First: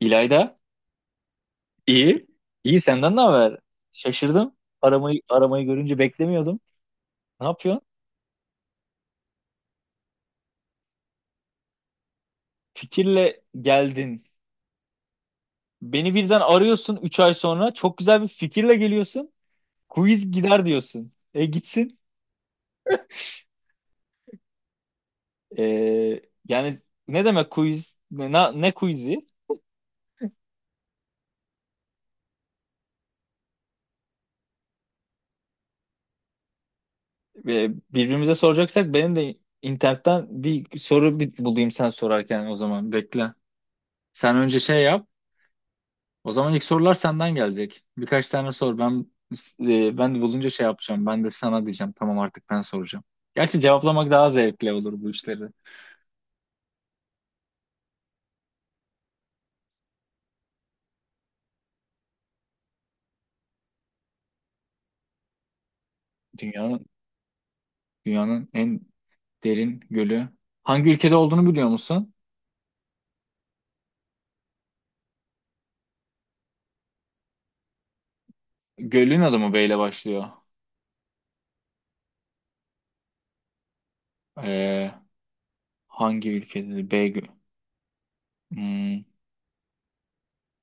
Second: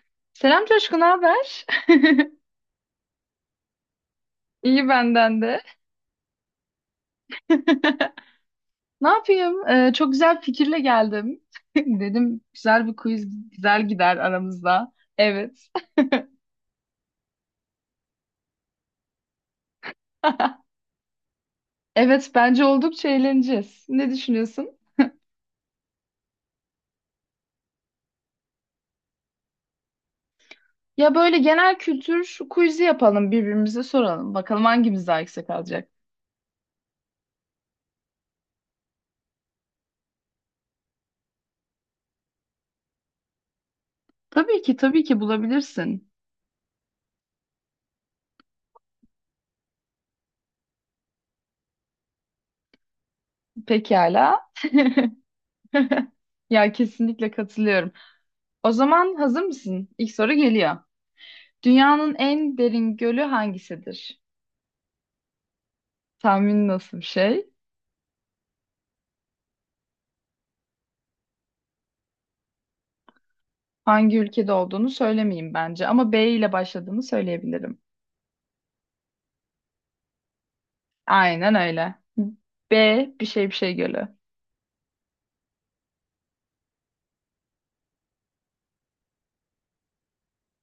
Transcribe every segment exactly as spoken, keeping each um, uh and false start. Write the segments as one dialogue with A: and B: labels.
A: İlayda,
B: Selam Coşku, ne haber?
A: iyi. İyi senden ne haber? Şaşırdım.
B: İyi
A: Aramayı
B: benden de.
A: aramayı görünce beklemiyordum. Ne yapıyorsun?
B: Ne yapayım? Ee, çok güzel bir fikirle geldim. Dedim güzel bir
A: Fikirle
B: quiz güzel gider
A: geldin.
B: aramızda. Evet.
A: Beni birden arıyorsun üç ay sonra. Çok güzel bir fikirle geliyorsun. Quiz gider diyorsun. E gitsin.
B: Evet, bence oldukça eğleneceğiz. Ne düşünüyorsun?
A: E, Yani ne demek quiz? Ne, na- ne quiz'i?
B: Ya böyle genel kültür quiz'i yapalım, birbirimize soralım. Bakalım hangimiz daha yüksek alacak.
A: E, birbirimize soracaksak benim de internetten bir soru bir bulayım sen sorarken o zaman. Bekle. Sen önce
B: Tabii ki,
A: şey
B: tabii
A: yap.
B: ki bulabilirsin.
A: O zaman ilk sorular senden gelecek. Birkaç tane sor. Ben e, ben de bulunca şey yapacağım. Ben de sana diyeceğim. Tamam, artık ben soracağım. Gerçi cevaplamak daha
B: Pekala.
A: zevkli olur bu işleri.
B: Ya kesinlikle katılıyorum. O zaman hazır mısın? İlk soru geliyor. Dünyanın en derin gölü hangisidir? Tahmin
A: Dünyanın
B: nasıl bir şey?
A: dünyanın en derin gölü. Hangi ülkede olduğunu biliyor musun?
B: Hangi ülkede olduğunu söylemeyeyim bence ama B ile başladığını söyleyebilirim.
A: Gölün adı mı B ile başlıyor?
B: Aynen öyle. B bir şey bir şey gölü.
A: Ee, Hangi ülkede? B gö- Hmm,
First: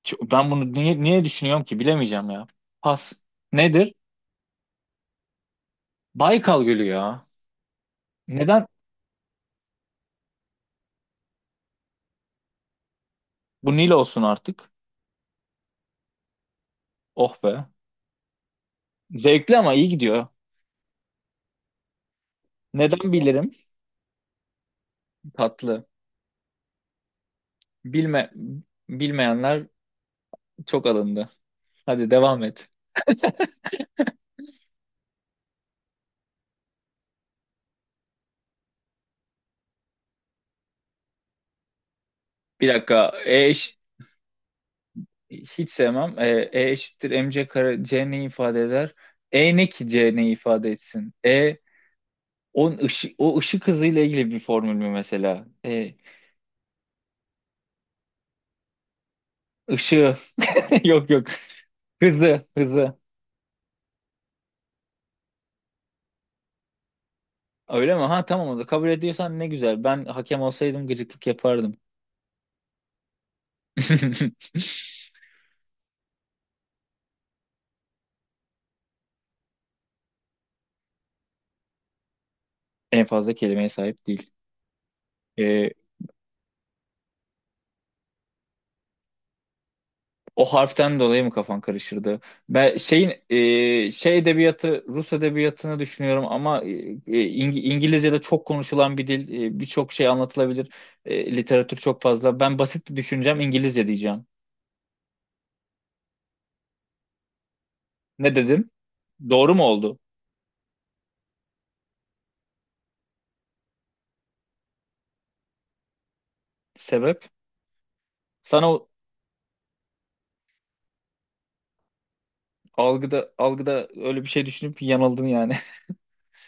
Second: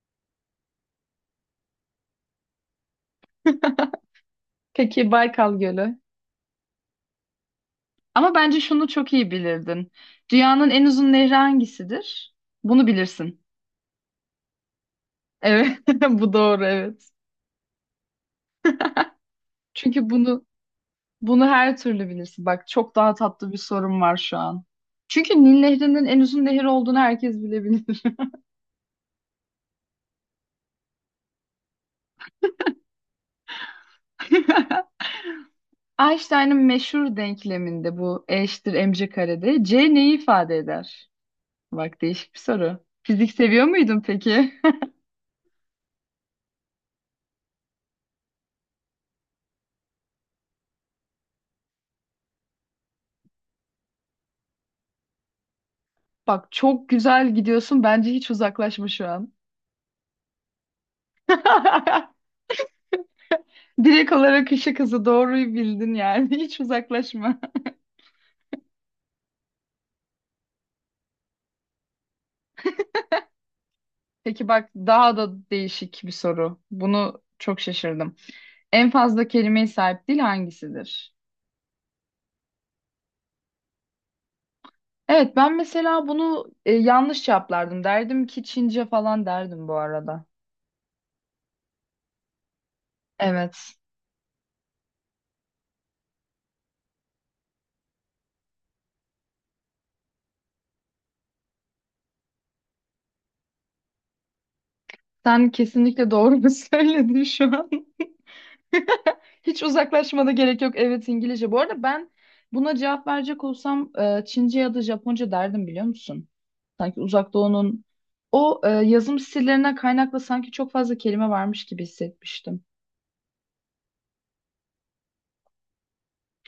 A: ç- Ben bunu niye niye düşünüyorum ki? Bilemeyeceğim ya. Pas. Nedir?
B: Peki Baykal Gölü.
A: Baykal Gölü ya.
B: Ama bence
A: Neden?
B: şunu çok iyi bilirdin. Dünyanın en uzun nehri hangisidir? Bunu bilirsin.
A: Bu Nil olsun artık.
B: Evet, bu doğru evet.
A: Oh be. Zevkli ama iyi
B: Çünkü
A: gidiyor.
B: bunu bunu her türlü bilirsin. Bak çok
A: Neden
B: daha
A: bilirim?
B: tatlı bir sorum var şu an. Çünkü Nil
A: Tatlı.
B: Nehri'nin en uzun nehir olduğunu herkes bilebilir.
A: Bilme, bilmeyenler çok alındı. Hadi devam et.
B: Einstein'ın meşhur denkleminde bu E eşittir mc karede C neyi ifade eder? Bak değişik bir
A: Bir
B: soru.
A: dakika.
B: Fizik
A: E
B: seviyor
A: eş,
B: muydun peki?
A: hiç sevmem. E, E eşittir mc kare c ne ifade eder? E ne ki c ne ifade etsin? E on ışı, o ışık hızıyla ilgili bir formül mü mesela? E
B: Bak çok güzel gidiyorsun. Bence hiç uzaklaşma şu an.
A: ışığı yok, yok. Hızı, hızı.
B: Direkt olarak ışık hızı doğruyu bildin yani. Hiç uzaklaşma.
A: Öyle mi? Ha, tamam, o da kabul ediyorsan ne güzel. Ben hakem olsaydım gıcıklık yapardım.
B: Peki bak daha da değişik bir soru. Bunu çok şaşırdım. En fazla kelimeye sahip dil hangisidir?
A: En fazla kelimeye sahip değil.
B: Evet ben
A: E,
B: mesela bunu e, yanlış cevaplardım. Derdim ki Çince falan derdim bu arada.
A: O harften dolayı mı kafan karışırdı? Ben şeyin
B: Evet.
A: e, şey edebiyatı, Rus edebiyatını düşünüyorum ama e, e, İng- İngilizce'de çok konuşulan bir dil, e, birçok şey anlatılabilir. E, literatür çok fazla. Ben basit düşüneceğim, İngilizce diyeceğim.
B: Sen kesinlikle doğru söyledin şu an.
A: Ne dedim? Doğru
B: Hiç
A: mu oldu?
B: uzaklaşmada gerek yok. Evet İngilizce. Bu arada ben buna cevap verecek olsam e, Çince ya da Japonca derdim biliyor musun? Sanki
A: Sebep?
B: Uzak Doğu'nun o
A: Sana
B: e,
A: o
B: yazım stillerinden kaynaklı sanki çok fazla kelime varmış gibi hissetmiştim.
A: algıda algıda öyle bir şey düşünüp yanıldın yani.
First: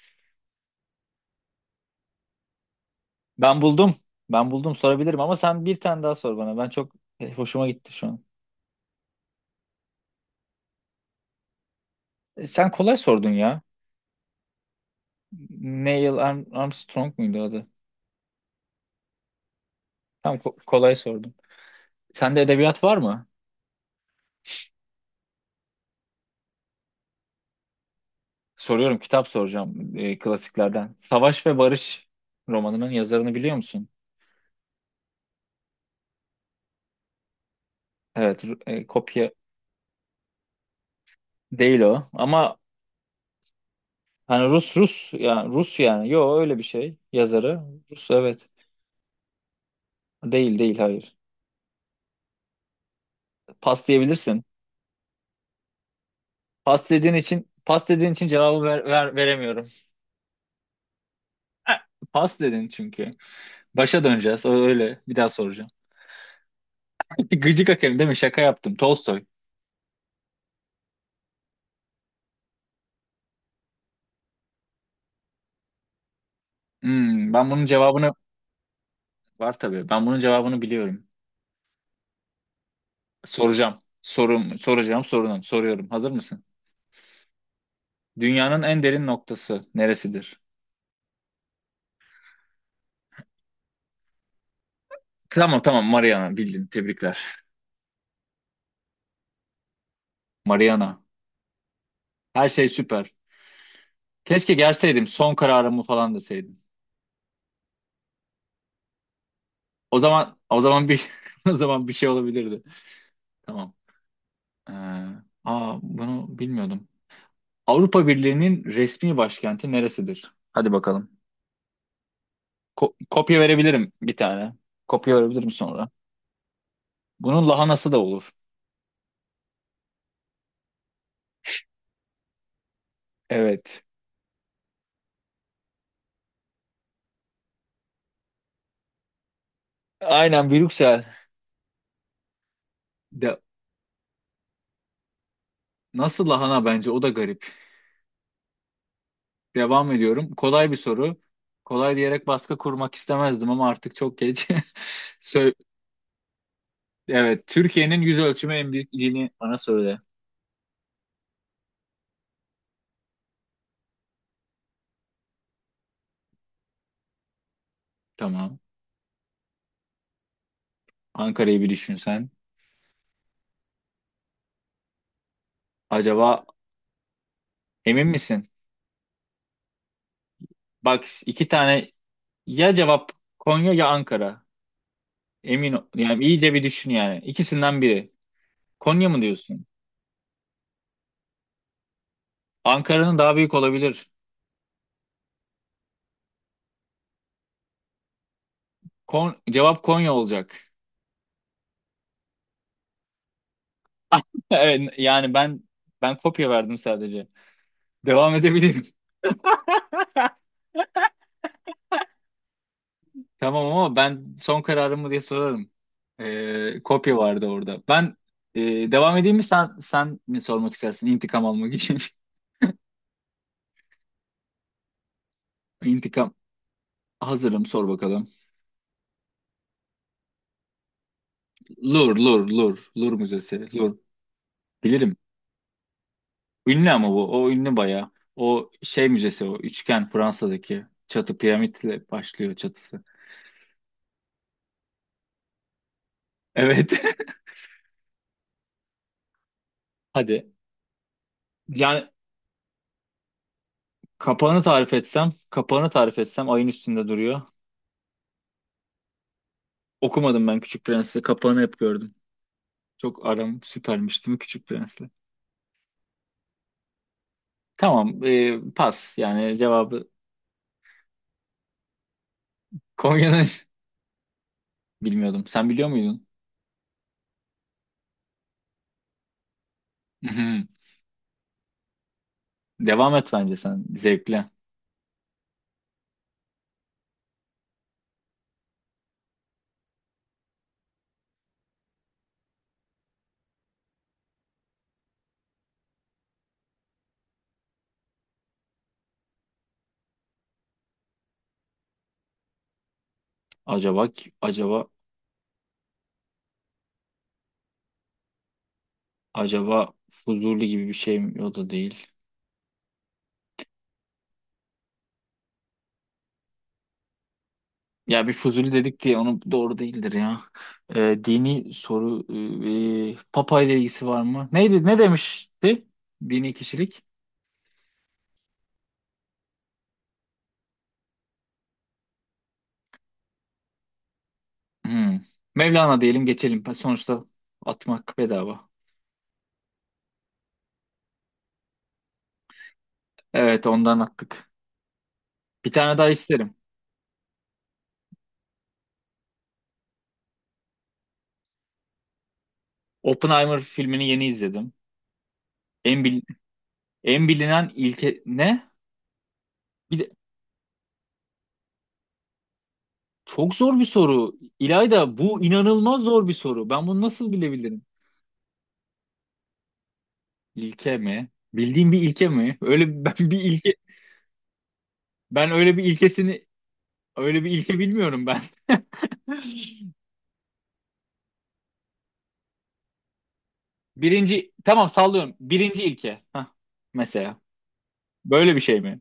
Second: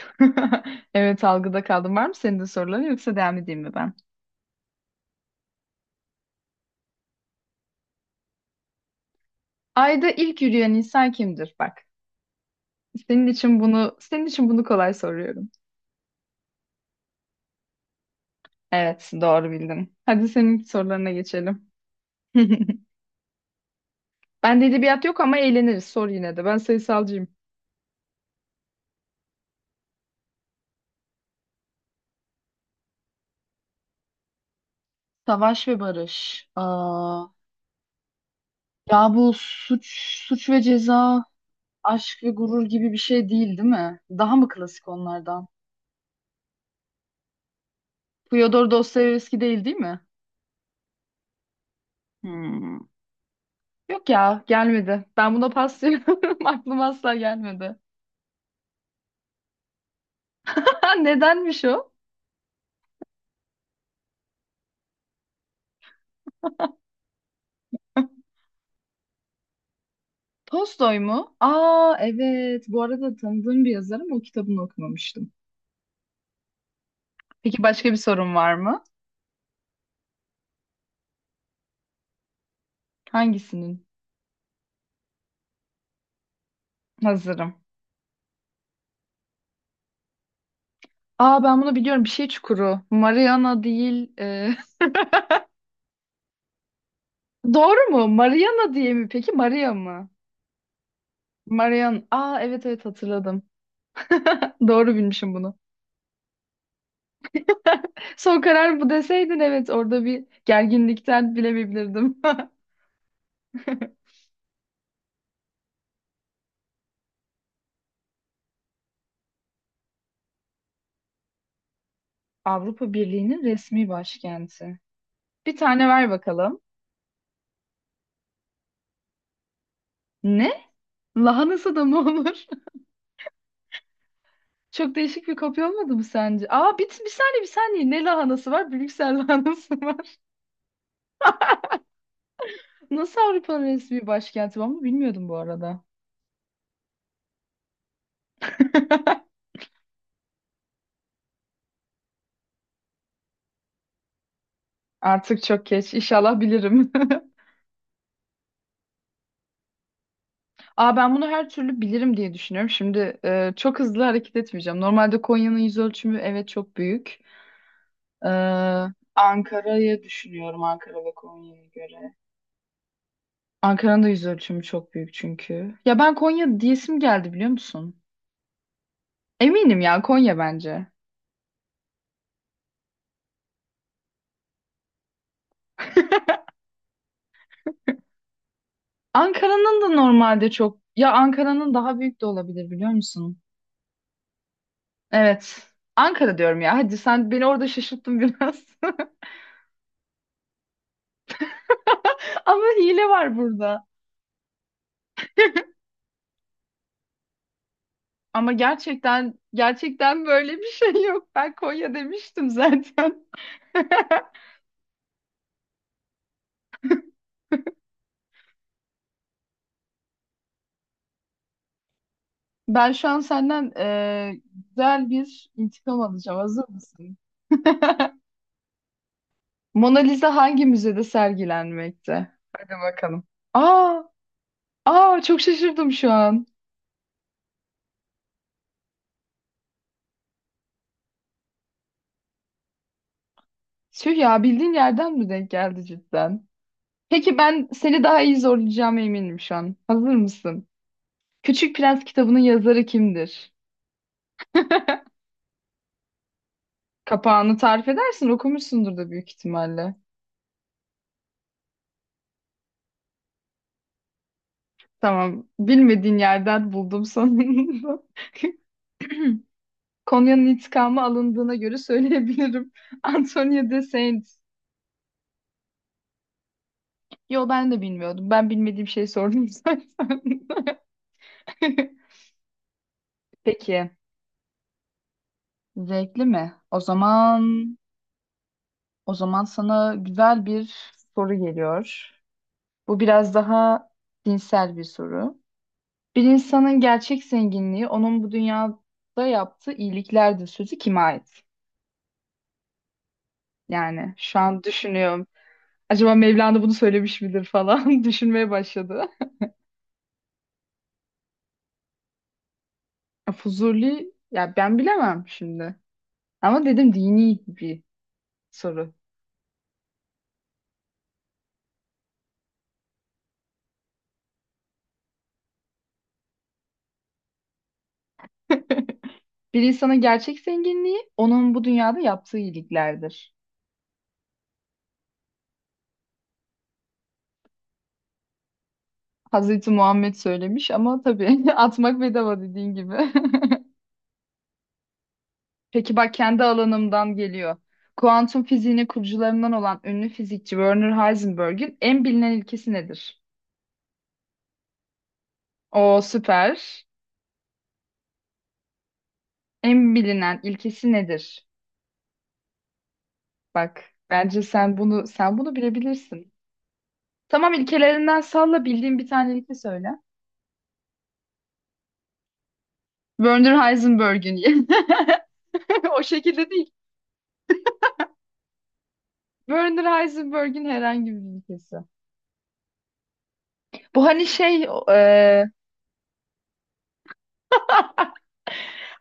B: Evet algıda kaldım. Var mı senin de soruların yoksa devam edeyim
A: Ben
B: mi ben?
A: buldum. Ben buldum, sorabilirim ama sen bir tane daha sor bana. Ben çok e, hoşuma gitti şu an.
B: Ayda ilk yürüyen insan kimdir? Bak.
A: E, sen kolay
B: Senin
A: sordun
B: için
A: ya.
B: bunu senin için bunu kolay soruyorum.
A: Neil Arm- Armstrong muydu adı?
B: Evet, doğru bildin. Hadi
A: Tam ko-
B: senin
A: kolay
B: sorularına
A: sordum.
B: geçelim.
A: Sende edebiyat var mı?
B: Ben de edebiyat yok ama eğleniriz. Sor yine de. Ben sayısalcıyım.
A: Soruyorum, kitap soracağım e, klasiklerden. Savaş ve Barış romanının yazarını biliyor musun?
B: Savaş ve Barış. Aa,
A: Evet, Ru- e,
B: ya
A: kopya
B: bu suç, suç ve ceza,
A: değil o.
B: aşk ve
A: Ama
B: gurur gibi bir şey değil, değil mi? Daha mı
A: hani Rus,
B: klasik
A: Rus
B: onlardan?
A: yani, Rus yani. Yo, öyle bir şey. Yazarı Rus, evet.
B: Fyodor Dostoyevski değil, değil mi?
A: Değil, değil, hayır.
B: Hmm.
A: Pas
B: Yok
A: diyebilirsin.
B: ya, gelmedi. Ben buna paslıyorum.
A: Pas
B: Aklıma
A: dediğin
B: asla
A: için
B: gelmedi.
A: pas dediğin için cevabı ver, ver- veremiyorum.
B: Nedenmiş
A: Eh,
B: o?
A: Pas dedin çünkü. Başa döneceğiz. O öyle. Bir daha soracağım. Gıcık Akemi değil mi? Şaka yaptım. Tolstoy.
B: Tolstoy mu? Aa evet. Bu arada tanıdığım bir yazar ama o kitabını okumamıştım.
A: Hmm, ben
B: Peki
A: bunun
B: başka bir
A: cevabını.
B: sorun var mı?
A: Var tabii. Ben bunun cevabını biliyorum. Soracağım.
B: Hangisinin?
A: Sorum, soracağım sorunum. Soruyorum. Hazır mısın?
B: Hazırım.
A: Dünyanın en derin noktası neresidir?
B: Aa ben bunu biliyorum. Bir şey çukuru. Mariana değil. e,
A: Tamam, tamam, Mariana bildin. Tebrikler.
B: Doğru mu? Mariana diye mi peki? Maria mı?
A: Mariana.
B: Marian. Aa
A: Her
B: evet
A: şey
B: evet
A: süper.
B: hatırladım.
A: Keşke
B: Doğru
A: gelseydim,
B: bilmişim
A: son
B: bunu.
A: kararımı falan deseydim.
B: Son karar bu deseydin evet
A: O
B: orada bir
A: zaman o zaman bir
B: gerginlikten
A: o zaman bir şey
B: bilemeyebilirdim.
A: olabilirdi. Tamam. Ee, Aa, bunu bilmiyordum. Avrupa Birliği'nin resmi başkenti neresidir? Hadi bakalım.
B: Avrupa
A: Ko- kopya
B: Birliği'nin resmi
A: verebilirim bir tane.
B: başkenti.
A: Kopya verebilirim
B: Bir tane
A: sonra.
B: ver bakalım.
A: Bunun lahanası da olur.
B: Ne? Lahanası da mı olur?
A: Evet.
B: Çok değişik bir kopya olmadı mı sence? Aa bir, bir saniye bir saniye. Ne lahanası var? Brüksel lahanası var.
A: Aynen, Brüksel.
B: Nasıl
A: De,
B: Avrupa'nın resmi başkenti? Ben bunu bilmiyordum bu arada.
A: Nasıl lahana, bence o da garip. Devam ediyorum. Kolay bir soru. Kolay diyerek baskı kurmak istemezdim ama artık çok geç.
B: Artık
A: Sö-
B: çok geç. İnşallah bilirim.
A: evet, Türkiye'nin yüz ölçümü en büyük ilini bana söyle.
B: Aa ben bunu her türlü bilirim diye düşünüyorum. Şimdi e, çok hızlı hareket etmeyeceğim. Normalde Konya'nın yüz ölçümü evet çok büyük.
A: Tamam.
B: Ee, Ankara'yı düşünüyorum Ankara ve
A: Ankara'yı
B: Konya'ya
A: bir düşün
B: göre.
A: sen.
B: Ankara'nın da yüz ölçümü çok büyük çünkü. Ya ben
A: Acaba
B: Konya diyesim geldi biliyor musun?
A: emin misin?
B: Eminim ya Konya bence.
A: Bak, iki tane ya cevap: Konya ya Ankara. Emin ol- yani iyice bir düşün yani. İkisinden biri. Konya mı diyorsun?
B: Ankara'nın da normalde çok ya Ankara'nın daha büyük de olabilir biliyor
A: Ankara'nın daha
B: musun?
A: büyük olabilir.
B: Evet. Ankara diyorum ya. Hadi sen beni orada şaşırttın biraz.
A: Kon- cevap Konya olacak.
B: Ama hile var burada.
A: Evet, yani ben ben kopya verdim sadece. Devam
B: Ama
A: edebilirim.
B: gerçekten gerçekten böyle bir şey yok. Ben Konya demiştim zaten.
A: Tamam, ama ben son kararımı diye sorarım. Ee, kopya vardı orada. Ben e, devam edeyim mi, sen sen mi sormak istersin intikam almak için?
B: Ben şu an senden eee, güzel bir intikam
A: İntikam.
B: alacağım. Hazır mısın?
A: Hazırım, sor bakalım.
B: Mona Lisa hangi müzede
A: Lur,
B: sergilenmekte?
A: Lur,
B: Hadi
A: Lur, Lur
B: bakalım.
A: Müzesi. Lur.
B: Aa,
A: Bilirim.
B: aa çok şaşırdım şu an.
A: Ünlü ama bu. O ünlü bayağı. O şey müzesi o. Üçgen, Fransa'daki. Çatı piramitle başlıyor çatısı.
B: Tüh ya bildiğin yerden mi denk geldi cidden?
A: Evet.
B: Peki ben seni daha iyi zorlayacağıma eminim şu an. Hazır
A: Hadi.
B: mısın? Küçük Prens
A: Yani
B: kitabının yazarı kimdir?
A: kapağını tarif etsem, kapağını tarif etsem, ayın üstünde duruyor.
B: Kapağını tarif edersin, okumuşsundur da büyük ihtimalle.
A: Okumadım ben Küçük Prens'i. Kapağını hep gördüm. Çok aram süpermiş değil mi Küçük Prens'le?
B: Tamam. Bilmediğin yerden buldum sonunda.
A: Tamam, e, pas. Yani cevabı
B: Konya'nın intikamı alındığına göre söyleyebilirim.
A: Konya'nın
B: Antonio de Saint.
A: bilmiyordum. Sen biliyor muydun?
B: Yo ben de bilmiyordum. Ben bilmediğim şey sordum zaten.
A: Mhm. Devam et, bence sen
B: Peki.
A: zevkle.
B: Zevkli mi? O zaman o zaman sana güzel bir soru geliyor. Bu biraz daha dinsel bir soru. Bir insanın gerçek zenginliği onun bu dünyada yaptığı iyiliklerdir sözü kime ait?
A: Acaba
B: Yani şu an
A: acaba
B: düşünüyorum. Acaba Mevlana bunu söylemiş midir falan düşünmeye başladı.
A: acaba Fuzuli gibi bir şey mi? O da değil.
B: Fuzuli ya ben bilemem şimdi. Ama dedim dini bir
A: Ya bir Fuzuli
B: soru.
A: dedik diye onu doğru değildir ya. E, dini soru, e, Papa ile ilgisi var mı? Neydi? Ne demişti? Dini kişilik.
B: Bir insanın gerçek zenginliği onun bu dünyada yaptığı iyiliklerdir.
A: Hmm. Mevlana diyelim, geçelim. Sonuçta atmak bedava.
B: Hazreti Muhammed söylemiş ama tabii atmak bedava dediğin gibi.
A: Evet, ondan attık. Bir
B: Peki
A: tane daha
B: bak kendi
A: isterim.
B: alanımdan geliyor. Kuantum fiziğinin kurucularından olan ünlü fizikçi Werner Heisenberg'in en bilinen ilkesi nedir?
A: Oppenheimer filmini yeni izledim.
B: O
A: En, bil-
B: süper.
A: En bilinen ilke ne?
B: En
A: Bir de-
B: bilinen ilkesi nedir?
A: Çok zor
B: Bak
A: bir soru.
B: bence sen bunu
A: İlayda,
B: sen
A: bu
B: bunu
A: inanılmaz zor bir
B: bilebilirsin.
A: soru. Ben bunu nasıl
B: Tamam
A: bilebilirim?
B: ilkelerinden salla bildiğin bir tane ilke söyle.
A: İlke mi? Bildiğim bir ilke mi? Öyle ben bir
B: Werner
A: ilke,
B: Heisenberg'in
A: ben öyle bir
B: o
A: ilkesini,
B: şekilde değil.
A: öyle bir ilke bilmiyorum ben.
B: Werner Heisenberg'in herhangi bir ilkesi. Bu hani
A: Birinci,
B: şey
A: tamam, sallıyorum.
B: e,
A: Birinci ilke. Hah, mesela. Böyle bir şey mi?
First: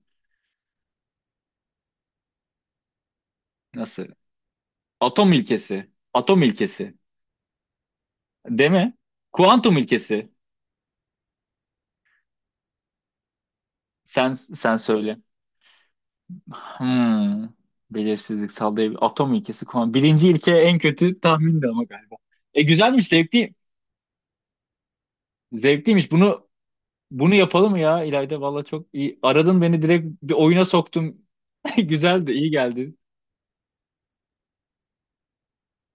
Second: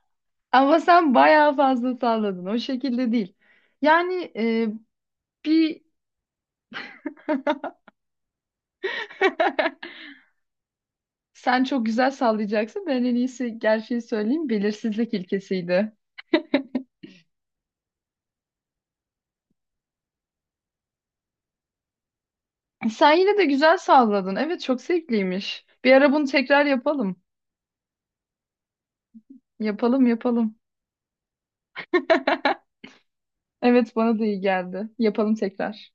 B: ama sen bayağı fazla salladın. O şekilde değil.
A: Nasıl?
B: Yani e,
A: Atom
B: bir
A: ilkesi. Atom ilkesi. Değil mi? Kuantum ilkesi.
B: sen çok güzel sallayacaksın. Ben en iyisi gerçeği
A: Sen
B: söyleyeyim.
A: sen
B: Belirsizlik
A: söyle.
B: ilkesiydi.
A: Hmm. Belirsizlik sallayabilir. Atom ilkesi. Kuantum. Birinci ilke en kötü tahmindi ama galiba. E güzelmiş,
B: Sen yine de
A: zevkli.
B: güzel salladın. Evet çok zevkliymiş. Bir
A: Zevkliymiş.
B: ara bunu
A: Bunu
B: tekrar yapalım.
A: bunu yapalım ya İlayda. Valla çok iyi. Aradın beni, direkt
B: Yapalım
A: bir
B: yapalım.
A: oyuna soktum. Güzeldi, iyi geldi.
B: Evet bana da iyi geldi. Yapalım tekrar.